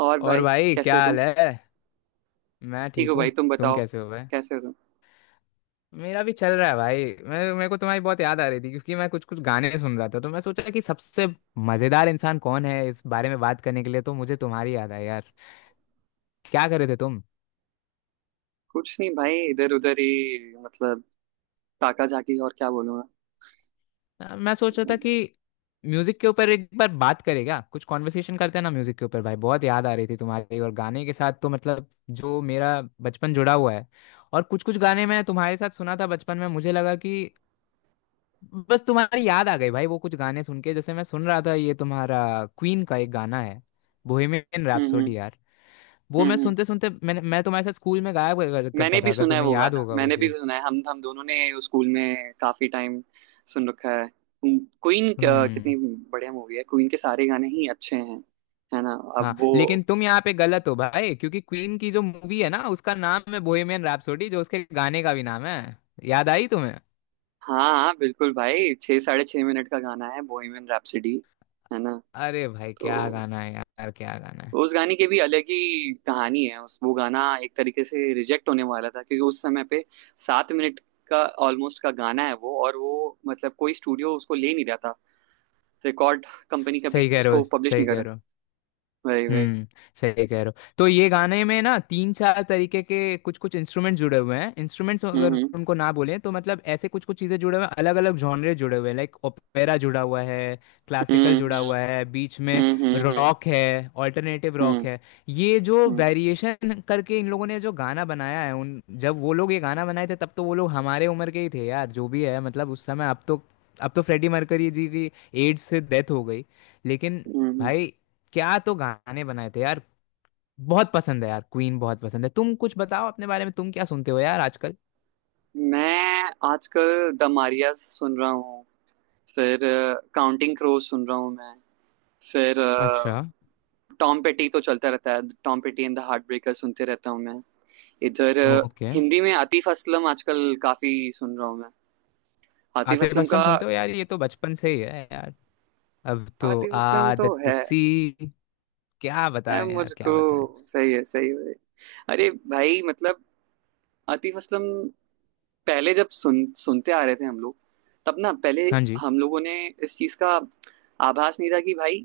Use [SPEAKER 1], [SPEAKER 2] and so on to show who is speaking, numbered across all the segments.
[SPEAKER 1] और
[SPEAKER 2] और
[SPEAKER 1] भाई,
[SPEAKER 2] भाई,
[SPEAKER 1] कैसे
[SPEAKER 2] क्या
[SPEAKER 1] हो
[SPEAKER 2] हाल
[SPEAKER 1] तुम?
[SPEAKER 2] है। मैं
[SPEAKER 1] ठीक
[SPEAKER 2] ठीक
[SPEAKER 1] हो
[SPEAKER 2] हूँ।
[SPEAKER 1] भाई? तुम
[SPEAKER 2] तुम
[SPEAKER 1] बताओ,
[SPEAKER 2] कैसे हो भाई।
[SPEAKER 1] कैसे हो तुम?
[SPEAKER 2] मेरा भी चल रहा है भाई। मैं मेरे को तुम्हारी बहुत याद आ रही थी, क्योंकि मैं कुछ कुछ गाने सुन रहा था, तो मैं सोचा कि सबसे मजेदार इंसान कौन है इस बारे में बात करने के लिए, तो मुझे तुम्हारी याद आई यार। क्या कर रहे थे तुम।
[SPEAKER 1] कुछ नहीं भाई, इधर उधर ही, मतलब ताका झाकी। और क्या बोलूं मैं?
[SPEAKER 2] मैं सोच रहा था
[SPEAKER 1] हम्म
[SPEAKER 2] कि म्यूजिक के ऊपर एक बार बात करें, क्या कुछ कॉन्वर्सेशन करते हैं ना म्यूजिक के ऊपर। भाई बहुत याद आ रही थी तुम्हारी, और गाने के साथ तो मतलब जो मेरा बचपन जुड़ा हुआ है। और कुछ कुछ गाने मैं तुम्हारे साथ सुना था बचपन में, मुझे लगा कि बस तुम्हारी याद आ गई भाई वो कुछ गाने सुन के, जैसे मैं सुन रहा था ये तुम्हारा क्वीन का एक गाना है, बोहेमियन
[SPEAKER 1] हम्म
[SPEAKER 2] रैप्सोडी यार। वो
[SPEAKER 1] हम्म
[SPEAKER 2] मैं
[SPEAKER 1] हम्म।
[SPEAKER 2] सुनते सुनते मैं तुम्हारे साथ स्कूल में गाया कर-
[SPEAKER 1] मैंने
[SPEAKER 2] करता था,
[SPEAKER 1] भी
[SPEAKER 2] अगर
[SPEAKER 1] सुना है
[SPEAKER 2] तुम्हें
[SPEAKER 1] वो
[SPEAKER 2] याद
[SPEAKER 1] गाना,
[SPEAKER 2] होगा वो
[SPEAKER 1] मैंने भी
[SPEAKER 2] चीज।
[SPEAKER 1] सुना है। हम दोनों ने उस स्कूल में काफी टाइम सुन रखा है। क्वीन
[SPEAKER 2] हम्म।
[SPEAKER 1] कितनी बढ़िया मूवी है! क्वीन के सारे गाने ही अच्छे हैं, है ना?
[SPEAKER 2] हाँ,
[SPEAKER 1] अब वो,
[SPEAKER 2] लेकिन तुम यहाँ पे गलत हो भाई, क्योंकि क्वीन की जो मूवी है ना उसका नाम है बोहेमियन रैप्सोडी, जो उसके गाने का भी नाम है। याद आई तुम्हें।
[SPEAKER 1] हाँ बिल्कुल भाई, 6, 6.5 मिनट का गाना है बोहेमियन रैप्सोडी, है ना?
[SPEAKER 2] अरे भाई क्या
[SPEAKER 1] तो
[SPEAKER 2] गाना है यार, क्या गाना है।
[SPEAKER 1] उस गाने की भी अलग ही कहानी है। उस वो गाना एक तरीके से रिजेक्ट होने वाला था, क्योंकि उस समय पे 7 मिनट का ऑलमोस्ट का गाना है वो। और वो मतलब कोई स्टूडियो उसको ले नहीं रहा था। रिकॉर्ड कंपनी कभी
[SPEAKER 2] सही कह रहे हो।
[SPEAKER 1] उसको पब्लिश
[SPEAKER 2] सही
[SPEAKER 1] नहीं कर
[SPEAKER 2] कह
[SPEAKER 1] रहा।
[SPEAKER 2] रहे हो।
[SPEAKER 1] वही वही।
[SPEAKER 2] हम्म। सही कह रहे हो। तो ये गाने में ना तीन चार तरीके के कुछ कुछ इंस्ट्रूमेंट जुड़े हुए हैं, इंस्ट्रूमेंट्स अगर
[SPEAKER 1] हम्म
[SPEAKER 2] उनको ना बोले तो मतलब ऐसे कुछ कुछ चीजें जुड़े हुए हैं, अलग अलग जॉनरे जुड़े हुए हैं, लाइक ओपेरा जुड़ा हुआ है, क्लासिकल
[SPEAKER 1] हम्म
[SPEAKER 2] जुड़ा
[SPEAKER 1] हम्म
[SPEAKER 2] हुआ है बीच में,
[SPEAKER 1] हम्म हम्म हम्म
[SPEAKER 2] रॉक है, ऑल्टरनेटिव
[SPEAKER 1] हम्म,
[SPEAKER 2] रॉक है। ये जो
[SPEAKER 1] हम्म। हम्म,
[SPEAKER 2] वेरिएशन करके इन लोगों ने जो गाना बनाया है, उन जब वो लोग ये गाना बनाए थे तब तो वो लोग हमारे उम्र के ही थे यार। जो भी है मतलब उस समय, अब तो फ्रेडी मर्करी जी की एड्स से डेथ हो गई, लेकिन
[SPEAKER 1] हम्म, हम्म।
[SPEAKER 2] भाई क्या तो गाने बनाए थे यार। बहुत पसंद है यार, क्वीन बहुत पसंद है। तुम कुछ बताओ अपने बारे में, तुम क्या सुनते हो यार आजकल।
[SPEAKER 1] मैं आजकल द मारियास सुन रहा हूँ। फिर काउंटिंग क्रोज सुन रहा हूँ मैं। फिर
[SPEAKER 2] अच्छा।
[SPEAKER 1] टॉम पेटी तो चलता रहता है, Tom Petty and the Heartbreaker सुनते रहता हूँ मैं इधर।
[SPEAKER 2] ओके।
[SPEAKER 1] हिंदी में आतिफ असलम आजकल काफी सुन रहा हूँ मैं। आतिफ
[SPEAKER 2] आतिफ
[SPEAKER 1] असलम
[SPEAKER 2] असलम
[SPEAKER 1] का,
[SPEAKER 2] सुनते हो यार, ये तो बचपन से ही है यार, अब तो
[SPEAKER 1] आतिफ असलम तो
[SPEAKER 2] आदत
[SPEAKER 1] है
[SPEAKER 2] सी। क्या बता
[SPEAKER 1] है
[SPEAKER 2] रहे हैं यार,
[SPEAKER 1] मुझको।
[SPEAKER 2] क्या बताएं।
[SPEAKER 1] सही है, सही है। अरे भाई मतलब आतिफ असलम पहले जब सुनते आ रहे थे हम लोग, तब ना, पहले
[SPEAKER 2] हाँ जी।
[SPEAKER 1] हम लोगों ने इस चीज का आभास नहीं था कि भाई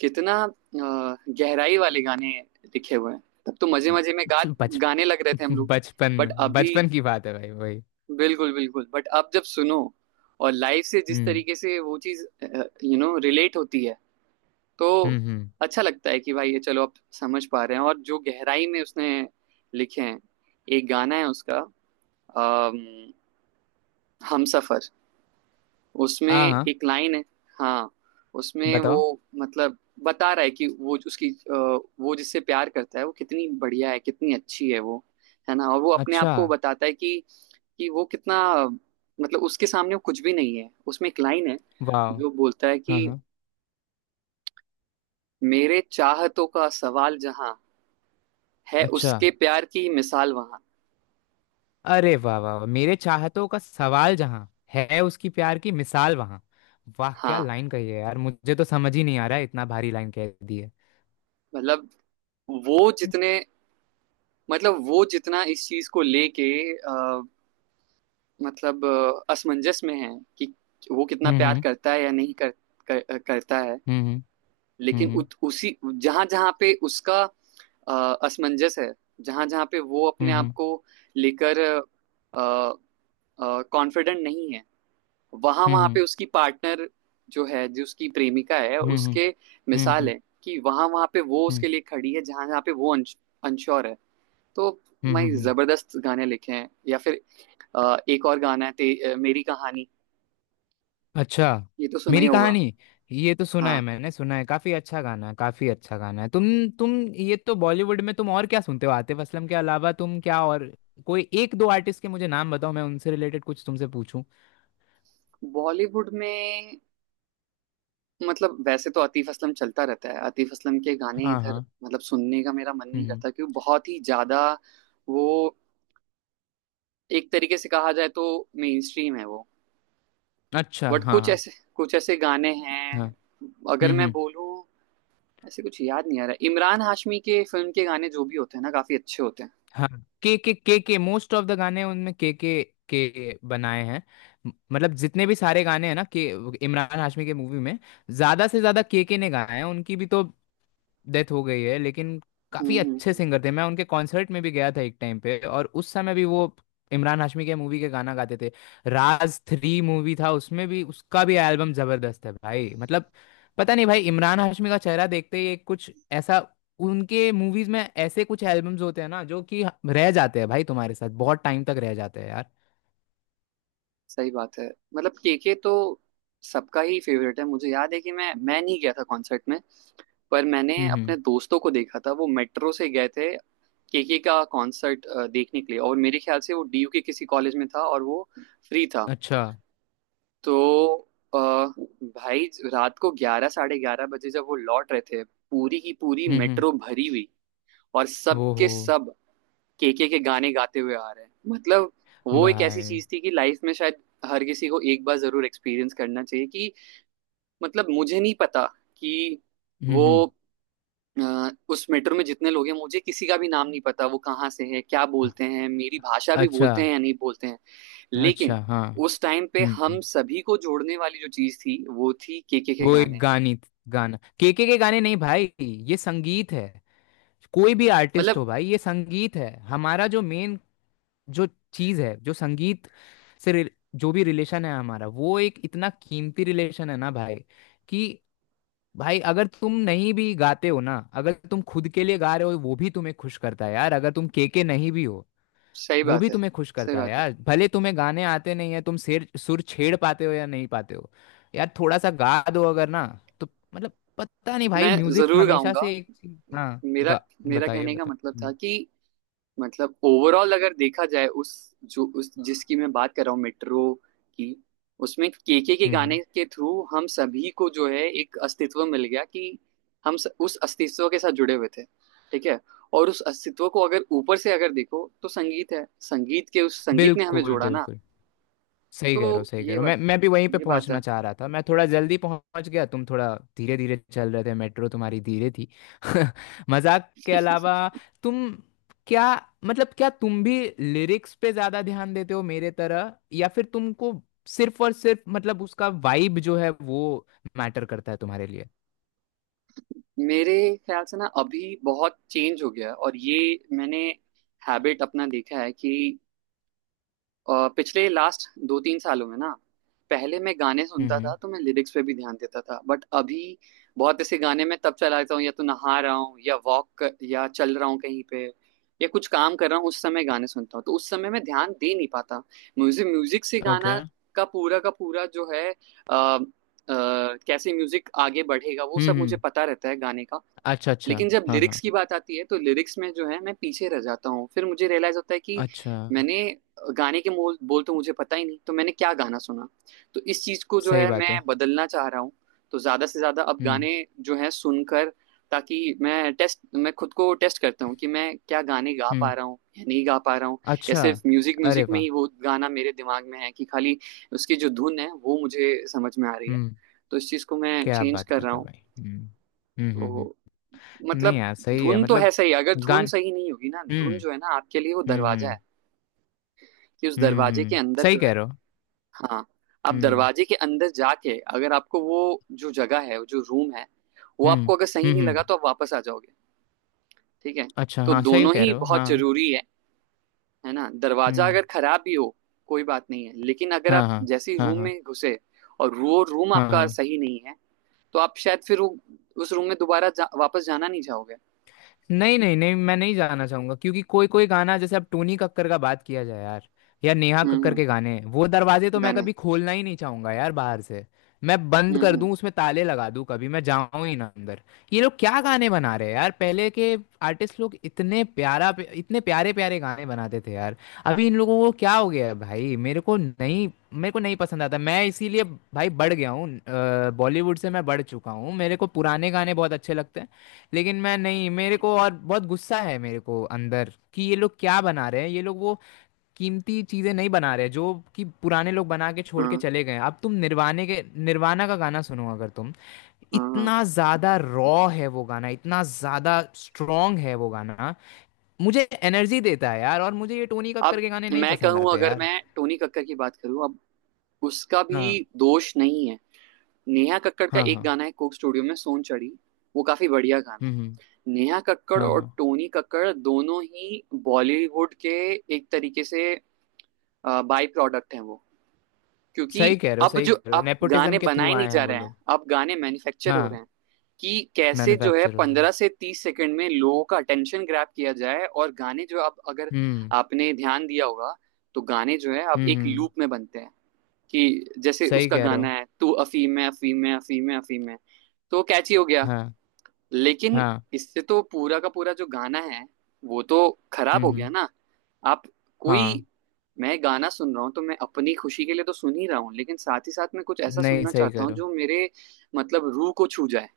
[SPEAKER 1] कितना गहराई वाले गाने लिखे हुए हैं। तब तो मजे मजे में गा
[SPEAKER 2] बच
[SPEAKER 1] गाने लग रहे थे हम लोग।
[SPEAKER 2] बचपन
[SPEAKER 1] बट
[SPEAKER 2] में,
[SPEAKER 1] अभी,
[SPEAKER 2] बचपन की बात है भाई वही।
[SPEAKER 1] बिल्कुल बिल्कुल, बट आप जब सुनो और लाइफ से जिस
[SPEAKER 2] हम्म।
[SPEAKER 1] तरीके से वो चीज, यू नो, रिलेट होती है, तो
[SPEAKER 2] हम्म। हम्म।
[SPEAKER 1] अच्छा लगता है कि भाई, ये चलो आप समझ पा रहे हैं और जो गहराई में उसने लिखे हैं। एक गाना है उसका, अम, हम सफर, उसमें
[SPEAKER 2] हाँ हाँ।
[SPEAKER 1] एक लाइन है। हाँ उसमें वो
[SPEAKER 2] बताओ।
[SPEAKER 1] मतलब बता रहा है कि वो जो उसकी वो जिससे प्यार करता है वो कितनी बढ़िया है, कितनी अच्छी है वो, है ना? और वो अपने आप
[SPEAKER 2] अच्छा।
[SPEAKER 1] को बताता है कि वो कितना, मतलब उसके सामने वो कुछ भी नहीं है। उसमें एक लाइन है
[SPEAKER 2] वाह।
[SPEAKER 1] जो बोलता है
[SPEAKER 2] हाँ
[SPEAKER 1] कि
[SPEAKER 2] हाँ।
[SPEAKER 1] मेरे चाहतों का सवाल जहां, है
[SPEAKER 2] अच्छा।
[SPEAKER 1] उसके प्यार की मिसाल वहां।
[SPEAKER 2] अरे वाह वाह वाह, मेरे चाहतों का सवाल जहाँ है, उसकी प्यार की मिसाल वहाँ। वाह, क्या
[SPEAKER 1] हाँ
[SPEAKER 2] लाइन कही है यार, मुझे तो समझ ही नहीं आ रहा है, इतना भारी लाइन कह दी है।
[SPEAKER 1] मतलब वो जितने, मतलब वो जितना इस चीज को लेके अ, मतलब असमंजस में है कि वो कितना प्यार
[SPEAKER 2] हम्म।
[SPEAKER 1] करता है या नहीं कर, कर, करता है।
[SPEAKER 2] हम्म।
[SPEAKER 1] लेकिन
[SPEAKER 2] हम्म।
[SPEAKER 1] उसी, जहां जहां पे उसका अ, असमंजस है, जहां जहां पे वो
[SPEAKER 2] हम्म।
[SPEAKER 1] अपने आप
[SPEAKER 2] हम्म।
[SPEAKER 1] को लेकर अ, कॉन्फिडेंट नहीं है, वहां
[SPEAKER 2] हम्म।
[SPEAKER 1] वहां
[SPEAKER 2] हम्म।
[SPEAKER 1] पे उसकी पार्टनर जो है, जो उसकी प्रेमिका है,
[SPEAKER 2] हम्म। हम्म। हम्म।
[SPEAKER 1] उसके
[SPEAKER 2] हम्म। हम्म। हम्म।
[SPEAKER 1] मिसाल
[SPEAKER 2] हम्म।
[SPEAKER 1] है कि वहां वहां पे वो
[SPEAKER 2] हम्म। हम्म।
[SPEAKER 1] उसके लिए खड़ी है, जहां जहां पे वो अनश्योर है। तो मैं,
[SPEAKER 2] हम्म। हम्म।
[SPEAKER 1] जबरदस्त गाने लिखे हैं। या फिर एक और गाना है मेरी कहानी,
[SPEAKER 2] अच्छा।
[SPEAKER 1] ये तो सुना ही
[SPEAKER 2] मेरी
[SPEAKER 1] होगा।
[SPEAKER 2] कहानी। ये तो सुना है,
[SPEAKER 1] हाँ
[SPEAKER 2] मैंने सुना है, काफी अच्छा गाना है, काफी अच्छा गाना है। तुम ये तो बॉलीवुड में, तुम और क्या सुनते हो आतिफ असलम के अलावा, तुम क्या और कोई एक दो आर्टिस्ट के मुझे नाम बताओ, मैं उनसे रिलेटेड कुछ तुमसे पूछूं।
[SPEAKER 1] बॉलीवुड में, मतलब वैसे तो आतिफ असलम चलता रहता है। आतिफ असलम के गाने इधर
[SPEAKER 2] हाँ
[SPEAKER 1] मतलब सुनने का मेरा मन नहीं
[SPEAKER 2] हाँ।
[SPEAKER 1] करता, क्योंकि बहुत ही ज्यादा वो, एक तरीके से कहा जाए तो मेन स्ट्रीम है वो।
[SPEAKER 2] अच्छा।
[SPEAKER 1] बट
[SPEAKER 2] हाँ
[SPEAKER 1] कुछ
[SPEAKER 2] हाँ।
[SPEAKER 1] ऐसे, कुछ ऐसे गाने
[SPEAKER 2] हाँ।
[SPEAKER 1] हैं, अगर मैं
[SPEAKER 2] हम्म।
[SPEAKER 1] बोलूं, ऐसे कुछ याद नहीं आ रहा, इमरान हाशमी के फिल्म के गाने जो भी होते हैं ना काफी अच्छे होते हैं।
[SPEAKER 2] हाँ। के मोस्ट ऑफ द गाने उनमें के बनाए हैं, मतलब जितने भी सारे गाने हैं ना के इमरान हाशमी के मूवी में ज्यादा से ज्यादा के ने गाए हैं, उनकी भी तो डेथ हो गई है, लेकिन
[SPEAKER 1] हम्म
[SPEAKER 2] काफी
[SPEAKER 1] हम्म,
[SPEAKER 2] अच्छे
[SPEAKER 1] हम्म।
[SPEAKER 2] सिंगर थे। मैं उनके कॉन्सर्ट में भी गया था एक टाइम पे, और उस समय भी वो इमरान हाशमी के मूवी के गाना गाते थे। राज थ्री मूवी था, उसमें भी उसका भी एल्बम जबरदस्त है भाई मतलब, पता नहीं भाई इमरान हाशमी का चेहरा देखते ही एक कुछ ऐसा, उनके मूवीज में ऐसे कुछ एल्बम्स होते हैं ना, जो कि रह जाते हैं भाई, तुम्हारे साथ बहुत टाइम तक रह जाते हैं यार।
[SPEAKER 1] सही बात है। मतलब केके तो सबका ही फेवरेट है। मुझे याद है कि मैं नहीं गया था कॉन्सर्ट में, पर मैंने
[SPEAKER 2] हम्म।
[SPEAKER 1] अपने दोस्तों को देखा था। वो मेट्रो से गए थे केके का कॉन्सर्ट देखने के लिए, और मेरे ख्याल से वो डीयू के किसी कॉलेज में था और वो फ्री था।
[SPEAKER 2] अच्छा।
[SPEAKER 1] तो अ, भाई, रात को 11, 11:30 बजे जब वो लौट रहे थे, पूरी की पूरी
[SPEAKER 2] हम्म।
[SPEAKER 1] मेट्रो भरी हुई, और सब
[SPEAKER 2] वो
[SPEAKER 1] के
[SPEAKER 2] हो
[SPEAKER 1] सब केके के गाने गाते हुए आ रहे हैं। मतलब वो एक ऐसी
[SPEAKER 2] भाई।
[SPEAKER 1] चीज थी कि लाइफ में शायद हर किसी को एक बार जरूर एक्सपीरियंस करना चाहिए कि, मतलब मुझे नहीं पता कि वो,
[SPEAKER 2] हम्म।
[SPEAKER 1] उस मेट्रो में जितने लोग हैं, मुझे किसी का भी नाम नहीं पता, वो कहाँ से है, क्या बोलते हैं, मेरी भाषा भी
[SPEAKER 2] अच्छा
[SPEAKER 1] बोलते हैं या नहीं बोलते हैं। लेकिन
[SPEAKER 2] अच्छा। हाँ।
[SPEAKER 1] उस टाइम पे
[SPEAKER 2] हम्म।
[SPEAKER 1] हम सभी को जोड़ने वाली जो चीज थी, वो थी केके के
[SPEAKER 2] वो एक
[SPEAKER 1] गाने।
[SPEAKER 2] गानित गाना केके के गाने नहीं भाई, ये संगीत है। कोई भी आर्टिस्ट
[SPEAKER 1] मतलब,
[SPEAKER 2] हो भाई, ये संगीत है हमारा जो मेन, जो चीज है, जो संगीत से जो भी रिलेशन है हमारा, वो एक इतना कीमती रिलेशन है ना भाई। कि भाई अगर तुम नहीं भी गाते हो ना, अगर तुम खुद के लिए गा रहे हो वो भी तुम्हें खुश करता है यार, अगर तुम केके नहीं भी हो
[SPEAKER 1] सही
[SPEAKER 2] वो
[SPEAKER 1] बात
[SPEAKER 2] भी
[SPEAKER 1] है,
[SPEAKER 2] तुम्हें खुश
[SPEAKER 1] सही
[SPEAKER 2] करता है
[SPEAKER 1] बात है।
[SPEAKER 2] यार, भले तुम्हें गाने आते नहीं है, तुम सिर सुर छेड़ पाते हो या नहीं पाते हो। यार थोड़ा सा गा दो अगर ना, तो मतलब पता नहीं भाई,
[SPEAKER 1] मैं
[SPEAKER 2] म्यूजिक
[SPEAKER 1] जरूर
[SPEAKER 2] हमेशा
[SPEAKER 1] गाऊंगा।
[SPEAKER 2] से एक चीज। हाँ
[SPEAKER 1] मेरा
[SPEAKER 2] गा।
[SPEAKER 1] मेरा
[SPEAKER 2] बताइए।
[SPEAKER 1] कहने का
[SPEAKER 2] बताओ।
[SPEAKER 1] मतलब था
[SPEAKER 2] हम्म
[SPEAKER 1] कि मतलब ओवरऑल अगर देखा जाए, उस, जो, उस जिसकी मैं बात कर रहा हूँ मेट्रो की, उसमें केके के
[SPEAKER 2] हम्म।
[SPEAKER 1] गाने
[SPEAKER 2] हम्म।
[SPEAKER 1] के थ्रू हम सभी को जो है एक अस्तित्व मिल गया कि उस अस्तित्व के साथ जुड़े हुए थे, ठीक है? और उस अस्तित्व को अगर ऊपर से अगर देखो तो संगीत है। संगीत के, उस संगीत ने हमें
[SPEAKER 2] बिल्कुल
[SPEAKER 1] जोड़ा ना।
[SPEAKER 2] बिल्कुल। सही
[SPEAKER 1] तो
[SPEAKER 2] कह रहे हो, सही कह रहे
[SPEAKER 1] ये
[SPEAKER 2] हो,
[SPEAKER 1] बात,
[SPEAKER 2] मैं भी वहीं पे
[SPEAKER 1] ये बात है।
[SPEAKER 2] पहुंचना चाह रहा था, मैं थोड़ा जल्दी पहुंच गया, तुम थोड़ा धीरे धीरे चल रहे थे, मेट्रो तुम्हारी धीरे थी। मजाक के अलावा, तुम क्या मतलब क्या तुम भी लिरिक्स पे ज्यादा ध्यान देते हो मेरे तरह, या फिर तुमको सिर्फ और सिर्फ मतलब उसका वाइब जो है वो मैटर करता है तुम्हारे लिए।
[SPEAKER 1] मेरे ख्याल से ना अभी बहुत चेंज हो गया है और ये मैंने हैबिट अपना देखा है कि, और पिछले लास्ट 2-3 सालों में ना, पहले मैं गाने सुनता था
[SPEAKER 2] हम्म।
[SPEAKER 1] तो मैं लिरिक्स पे भी ध्यान देता था। बट अभी बहुत ऐसे गाने मैं तब चलाता हूँ या तो नहा रहा हूँ या वॉक या चल रहा हूँ कहीं पे, या कुछ काम कर रहा हूँ, उस समय गाने सुनता हूँ, तो उस समय मैं ध्यान दे नहीं पाता। म्यूजिक म्यूजिक से
[SPEAKER 2] ओके।
[SPEAKER 1] गाना का पूरा जो है कैसे म्यूजिक आगे बढ़ेगा वो सब मुझे
[SPEAKER 2] हम्म।
[SPEAKER 1] पता रहता है गाने का।
[SPEAKER 2] अच्छा अच्छा।
[SPEAKER 1] लेकिन जब
[SPEAKER 2] हाँ
[SPEAKER 1] लिरिक्स
[SPEAKER 2] हाँ।
[SPEAKER 1] की बात आती है तो लिरिक्स में जो है मैं पीछे रह जाता हूँ। फिर मुझे रियलाइज होता है कि
[SPEAKER 2] अच्छा।
[SPEAKER 1] मैंने गाने के मोल बोल तो मुझे पता ही नहीं, तो मैंने क्या गाना सुना? तो इस चीज को जो
[SPEAKER 2] सही
[SPEAKER 1] है
[SPEAKER 2] बात
[SPEAKER 1] मैं
[SPEAKER 2] है।
[SPEAKER 1] बदलना चाह रहा हूँ। तो ज्यादा से ज्यादा अब
[SPEAKER 2] हम्म
[SPEAKER 1] गाने जो है सुनकर, ताकि मैं टेस्ट, मैं खुद को टेस्ट करता हूँ कि मैं क्या गाने गा पा
[SPEAKER 2] हम्म।
[SPEAKER 1] रहा हूँ या नहीं गा पा रहा हूँ, या
[SPEAKER 2] अच्छा।
[SPEAKER 1] सिर्फ म्यूजिक
[SPEAKER 2] अरे
[SPEAKER 1] म्यूजिक में
[SPEAKER 2] वाह।
[SPEAKER 1] ही वो गाना मेरे दिमाग में है कि खाली उसकी जो धुन है वो मुझे समझ में आ रही है। तो इस चीज को मैं
[SPEAKER 2] क्या
[SPEAKER 1] चेंज
[SPEAKER 2] बात
[SPEAKER 1] कर
[SPEAKER 2] कर
[SPEAKER 1] रहा
[SPEAKER 2] रहे हो
[SPEAKER 1] हूँ।
[SPEAKER 2] भाई। हम्म। हम्म हम्म
[SPEAKER 1] तो
[SPEAKER 2] हम्म। नहीं
[SPEAKER 1] मतलब
[SPEAKER 2] यार सही है
[SPEAKER 1] धुन तो
[SPEAKER 2] मतलब,
[SPEAKER 1] है सही। अगर धुन
[SPEAKER 2] गान
[SPEAKER 1] सही नहीं होगी ना,
[SPEAKER 2] हम्म
[SPEAKER 1] धुन जो है ना आपके लिए वो
[SPEAKER 2] हम्म
[SPEAKER 1] दरवाजा
[SPEAKER 2] हम्म
[SPEAKER 1] है कि उस दरवाजे के अंदर
[SPEAKER 2] सही
[SPEAKER 1] जो है,
[SPEAKER 2] कह रहे हो।
[SPEAKER 1] हाँ, आप
[SPEAKER 2] हम्म
[SPEAKER 1] दरवाजे के अंदर जाके अगर आपको वो जो जगह है, जो रूम है, वो
[SPEAKER 2] हम्म
[SPEAKER 1] आपको अगर सही
[SPEAKER 2] हम्म
[SPEAKER 1] नहीं लगा
[SPEAKER 2] हम्म।
[SPEAKER 1] तो आप वापस आ जाओगे, ठीक है?
[SPEAKER 2] अच्छा
[SPEAKER 1] तो
[SPEAKER 2] हाँ, सही
[SPEAKER 1] दोनों
[SPEAKER 2] कह
[SPEAKER 1] ही
[SPEAKER 2] रहे हो
[SPEAKER 1] बहुत
[SPEAKER 2] हाँ।
[SPEAKER 1] जरूरी है। है ना? दरवाजा
[SPEAKER 2] हम्म।
[SPEAKER 1] अगर खराब भी हो, कोई बात नहीं है, लेकिन अगर
[SPEAKER 2] हाँ
[SPEAKER 1] आप
[SPEAKER 2] हाँ।
[SPEAKER 1] जैसे ही
[SPEAKER 2] हाँ
[SPEAKER 1] रूम
[SPEAKER 2] हाँ।
[SPEAKER 1] में घुसे और वो रूम
[SPEAKER 2] हाँ
[SPEAKER 1] आपका
[SPEAKER 2] हाँ।
[SPEAKER 1] सही नहीं है, तो आप शायद फिर उस रूम में दोबारा वापस जाना नहीं चाहोगे।
[SPEAKER 2] नहीं नहीं नहीं, मैं नहीं जाना चाहूंगा, क्योंकि कोई कोई गाना जैसे अब टोनी कक्कर का बात किया जाए यार, या नेहा
[SPEAKER 1] हम्म
[SPEAKER 2] कक्कर
[SPEAKER 1] हम्म,
[SPEAKER 2] के गाने वो दरवाजे तो मैं
[SPEAKER 1] गाने,
[SPEAKER 2] कभी खोलना ही नहीं चाहूंगा यार, बाहर से मैं बंद कर
[SPEAKER 1] हम्म,
[SPEAKER 2] दूं, उसमें ताले लगा दूं, कभी मैं जाऊं ही ना अंदर। ये लोग क्या गाने बना रहे हैं यार, पहले के आर्टिस्ट लोग इतने प्यारा, इतने प्यारे प्यारे गाने बनाते थे यार। अभी इन लोगों को क्या हो गया है भाई, मेरे को नहीं, मेरे को नहीं पसंद आता, मैं इसीलिए भाई बढ़ गया हूँ बॉलीवुड से मैं बढ़ चुका हूँ, मेरे को पुराने गाने बहुत अच्छे लगते हैं। लेकिन मैं नहीं, मेरे को और बहुत गुस्सा है मेरे को अंदर कि ये लोग क्या बना रहे हैं, ये लोग वो कीमती चीजें नहीं बना रहे जो कि पुराने लोग बना के छोड़ के
[SPEAKER 1] हाँ
[SPEAKER 2] चले गए हैं। अब तुम निर्वाणे के निर्वाणा का गाना सुनो अगर तुम,
[SPEAKER 1] हाँ हाँ।
[SPEAKER 2] इतना ज्यादा रॉ है वो गाना, इतना ज्यादा स्ट्रॉन्ग है वो गाना, मुझे एनर्जी देता है यार, और मुझे ये टोनी कक्कर
[SPEAKER 1] अब
[SPEAKER 2] के गाने नहीं
[SPEAKER 1] मैं
[SPEAKER 2] पसंद
[SPEAKER 1] कहूं,
[SPEAKER 2] आते
[SPEAKER 1] अगर
[SPEAKER 2] यार।
[SPEAKER 1] मैं टोनी कक्कड़ की बात करूं, अब उसका
[SPEAKER 2] हाँ
[SPEAKER 1] भी दोष नहीं है। नेहा कक्कड़ का
[SPEAKER 2] हाँ
[SPEAKER 1] एक
[SPEAKER 2] हाँ।
[SPEAKER 1] गाना है कोक स्टूडियो में, सोन चढ़ी, वो काफी बढ़िया गाना है।
[SPEAKER 2] हम्म।
[SPEAKER 1] नेहा कक्कड़
[SPEAKER 2] हाँ
[SPEAKER 1] और
[SPEAKER 2] हाँ।
[SPEAKER 1] टोनी कक्कड़ दोनों ही बॉलीवुड के एक तरीके से बाई प्रोडक्ट हैं वो, क्योंकि
[SPEAKER 2] सही कह रहे हो,
[SPEAKER 1] अब
[SPEAKER 2] सही
[SPEAKER 1] जो,
[SPEAKER 2] कह रहे हो,
[SPEAKER 1] अब गाने
[SPEAKER 2] नेपोटिज्म के थ्रू
[SPEAKER 1] बनाए नहीं
[SPEAKER 2] आए हैं
[SPEAKER 1] जा
[SPEAKER 2] वो
[SPEAKER 1] रहे हैं,
[SPEAKER 2] लोग।
[SPEAKER 1] अब गाने मैन्युफैक्चर हो रहे
[SPEAKER 2] हाँ।
[SPEAKER 1] हैं कि कैसे जो है
[SPEAKER 2] मैन्युफैक्चर हो रहा
[SPEAKER 1] पंद्रह
[SPEAKER 2] है।
[SPEAKER 1] से तीस सेकंड में लोगों का अटेंशन ग्रैब किया जाए। और गाने जो अब, अगर
[SPEAKER 2] हम्म।
[SPEAKER 1] आपने ध्यान दिया होगा, तो गाने जो है अब
[SPEAKER 2] हम्म
[SPEAKER 1] एक
[SPEAKER 2] हम्म,
[SPEAKER 1] लूप में बनते हैं। कि जैसे
[SPEAKER 2] सही
[SPEAKER 1] उसका
[SPEAKER 2] कह रहे हो।
[SPEAKER 1] गाना है, तू अफीम है अफीम है अफीम है अफीम है। तो कैची हो गया,
[SPEAKER 2] हाँ
[SPEAKER 1] लेकिन
[SPEAKER 2] हाँ।
[SPEAKER 1] इससे तो पूरा का पूरा जो गाना है वो तो खराब हो गया
[SPEAKER 2] हम्म।
[SPEAKER 1] ना। आप कोई,
[SPEAKER 2] हाँ।
[SPEAKER 1] मैं गाना सुन रहा हूँ तो मैं अपनी खुशी के लिए तो सुन ही रहा हूँ, लेकिन साथ ही साथ मैं कुछ ऐसा
[SPEAKER 2] नहीं,
[SPEAKER 1] सुनना
[SPEAKER 2] सही
[SPEAKER 1] चाहता
[SPEAKER 2] कह
[SPEAKER 1] हूँ
[SPEAKER 2] रहे हो।
[SPEAKER 1] जो मेरे, मतलब, रूह को छू जाए।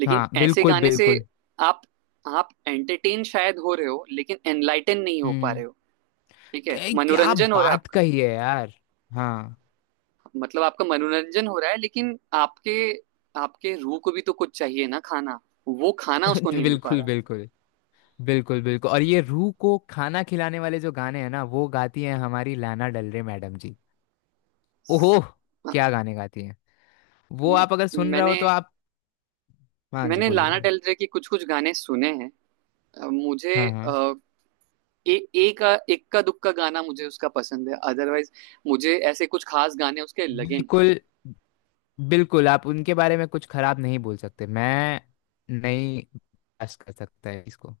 [SPEAKER 1] लेकिन
[SPEAKER 2] हाँ
[SPEAKER 1] ऐसे
[SPEAKER 2] बिल्कुल
[SPEAKER 1] गाने से
[SPEAKER 2] बिल्कुल।
[SPEAKER 1] आप आप एंटरटेन शायद हो रहे हो लेकिन एनलाइटन नहीं हो पा
[SPEAKER 2] हम्म।
[SPEAKER 1] रहे हो। ठीक है,
[SPEAKER 2] क्या क्या
[SPEAKER 1] मनोरंजन हो रहा है
[SPEAKER 2] बात
[SPEAKER 1] आपका,
[SPEAKER 2] कही है यार। हाँ।
[SPEAKER 1] मतलब आपका मनोरंजन हो रहा है, लेकिन आपके, आपके रूह को भी तो कुछ चाहिए ना, खाना। वो खाना उसको नहीं मिल पा
[SPEAKER 2] बिल्कुल बिल्कुल। बिल्कुल बिल्कुल, और ये रूह को खाना खिलाने वाले जो गाने हैं ना, वो गाती हैं हमारी लाना डल रे मैडम जी। ओहो,
[SPEAKER 1] रहा।
[SPEAKER 2] क्या गाने गाती हैं, वो
[SPEAKER 1] म-
[SPEAKER 2] आप अगर सुन रहे हो
[SPEAKER 1] मैंने,
[SPEAKER 2] तो आप। हाँ जी,
[SPEAKER 1] मैंने
[SPEAKER 2] बोलिए
[SPEAKER 1] लाना
[SPEAKER 2] बोलिए।
[SPEAKER 1] डेल रे की कुछ कुछ गाने सुने हैं। मुझे
[SPEAKER 2] हाँ हाँ।
[SPEAKER 1] अ, एक इक्का दुक्का गाना मुझे उसका पसंद है। अदरवाइज मुझे ऐसे कुछ खास गाने उसके लगे नहीं।
[SPEAKER 2] बिल्कुल बिल्कुल, आप उनके बारे में कुछ खराब नहीं बोल सकते, मैं नहीं बर्दाश्त कर सकता है इसको।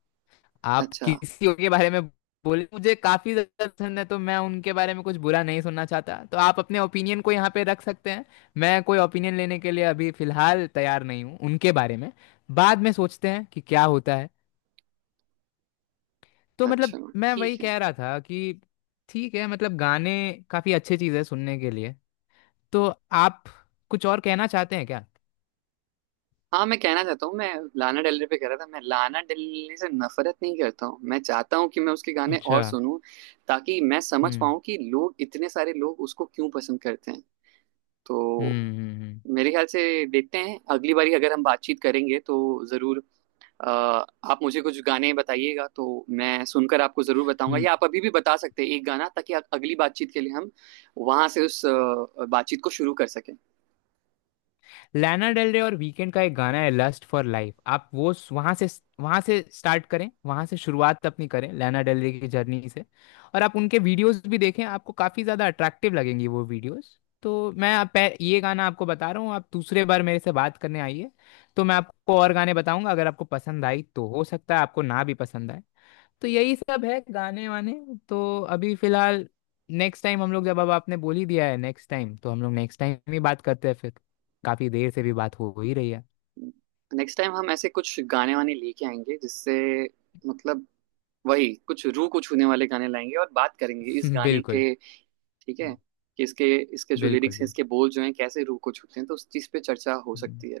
[SPEAKER 2] आप
[SPEAKER 1] अच्छा,
[SPEAKER 2] किसी के बारे में बोले मुझे काफी ज्यादा पसंद है, तो मैं उनके बारे में कुछ बुरा नहीं सुनना चाहता, तो आप अपने ओपिनियन को यहाँ पे रख सकते हैं, मैं कोई ओपिनियन लेने के लिए अभी फिलहाल तैयार नहीं हूँ उनके बारे में, बाद में सोचते हैं कि क्या होता है। तो मतलब
[SPEAKER 1] अच्छा,
[SPEAKER 2] मैं
[SPEAKER 1] ठीक
[SPEAKER 2] वही
[SPEAKER 1] है।
[SPEAKER 2] कह रहा था कि ठीक है मतलब गाने काफी अच्छी चीज है सुनने के लिए। तो आप कुछ और कहना चाहते हैं क्या।
[SPEAKER 1] हाँ मैं कहना चाहता हूँ, मैं लाना डेल रे पे कह रहा था, मैं लाना डेल रे से नफरत नहीं करता हूँ। मैं चाहता हूँ कि मैं उसके गाने
[SPEAKER 2] अच्छा।
[SPEAKER 1] और सुनूं, ताकि मैं समझ
[SPEAKER 2] हम्म
[SPEAKER 1] पाऊँ कि लोग, इतने सारे लोग, उसको क्यों पसंद करते हैं। तो
[SPEAKER 2] हम्म हम्म
[SPEAKER 1] मेरे ख्याल से देखते हैं अगली बारी अगर हम बातचीत करेंगे तो, जरूर, अ, आप मुझे कुछ गाने बताइएगा, तो मैं सुनकर आपको जरूर बताऊंगा।
[SPEAKER 2] हम्म।
[SPEAKER 1] या आप अभी भी बता सकते हैं एक गाना, ताकि अगली बातचीत के लिए हम वहां से उस बातचीत को शुरू कर सकें।
[SPEAKER 2] लाना डेल रे और वीकेंड का एक गाना है लस्ट फॉर लाइफ, आप वो वहां से, वहां से स्टार्ट करें, वहां से शुरुआत अपनी करें लाना डेल रे की जर्नी से, और आप उनके वीडियोस भी देखें, आपको काफी ज्यादा अट्रैक्टिव लगेंगी वो वीडियोस। तो मैं आप ये गाना आपको बता रहा हूँ, आप दूसरे बार मेरे से बात करने आइए, तो मैं आपको और गाने बताऊंगा, अगर आपको पसंद आई तो, हो सकता है आपको ना भी पसंद आए। तो यही सब है गाने वाने। तो अभी फिलहाल नेक्स्ट टाइम हम लोग, जब अब आपने बोल ही दिया है नेक्स्ट टाइम, तो हम लोग नेक्स्ट टाइम ही बात करते हैं फिर, काफी देर से भी बात हो ही रही है।
[SPEAKER 1] नेक्स्ट टाइम हम ऐसे कुछ गाने वाने लेके आएंगे जिससे, मतलब, वही कुछ रूह को छूने वाले गाने लाएंगे और बात करेंगे इस गाने
[SPEAKER 2] बिल्कुल
[SPEAKER 1] के, ठीक है, कि इसके, इसके जो
[SPEAKER 2] बिल्कुल।
[SPEAKER 1] लिरिक्स हैं, इसके
[SPEAKER 2] बिल्कुल
[SPEAKER 1] बोल जो हैं, कैसे रूह को छूते हैं, तो उस चीज़ पे चर्चा हो सकती है।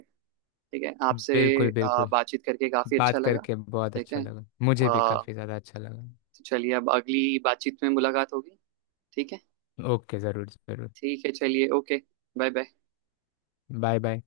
[SPEAKER 1] ठीक है, आपसे
[SPEAKER 2] बिल्कुल बिल्कुल।
[SPEAKER 1] बातचीत करके काफ़ी अच्छा
[SPEAKER 2] बात
[SPEAKER 1] लगा।
[SPEAKER 2] करके बहुत
[SPEAKER 1] ठीक
[SPEAKER 2] अच्छा
[SPEAKER 1] है,
[SPEAKER 2] लगा, मुझे भी
[SPEAKER 1] अ,
[SPEAKER 2] काफी ज्यादा अच्छा लगा।
[SPEAKER 1] तो चलिए अब अगली बातचीत में मुलाकात होगी। ठीक है,
[SPEAKER 2] ओके। जरूर जरूर।
[SPEAKER 1] ठीक है, चलिए okay. Bye bye.
[SPEAKER 2] Bye bye.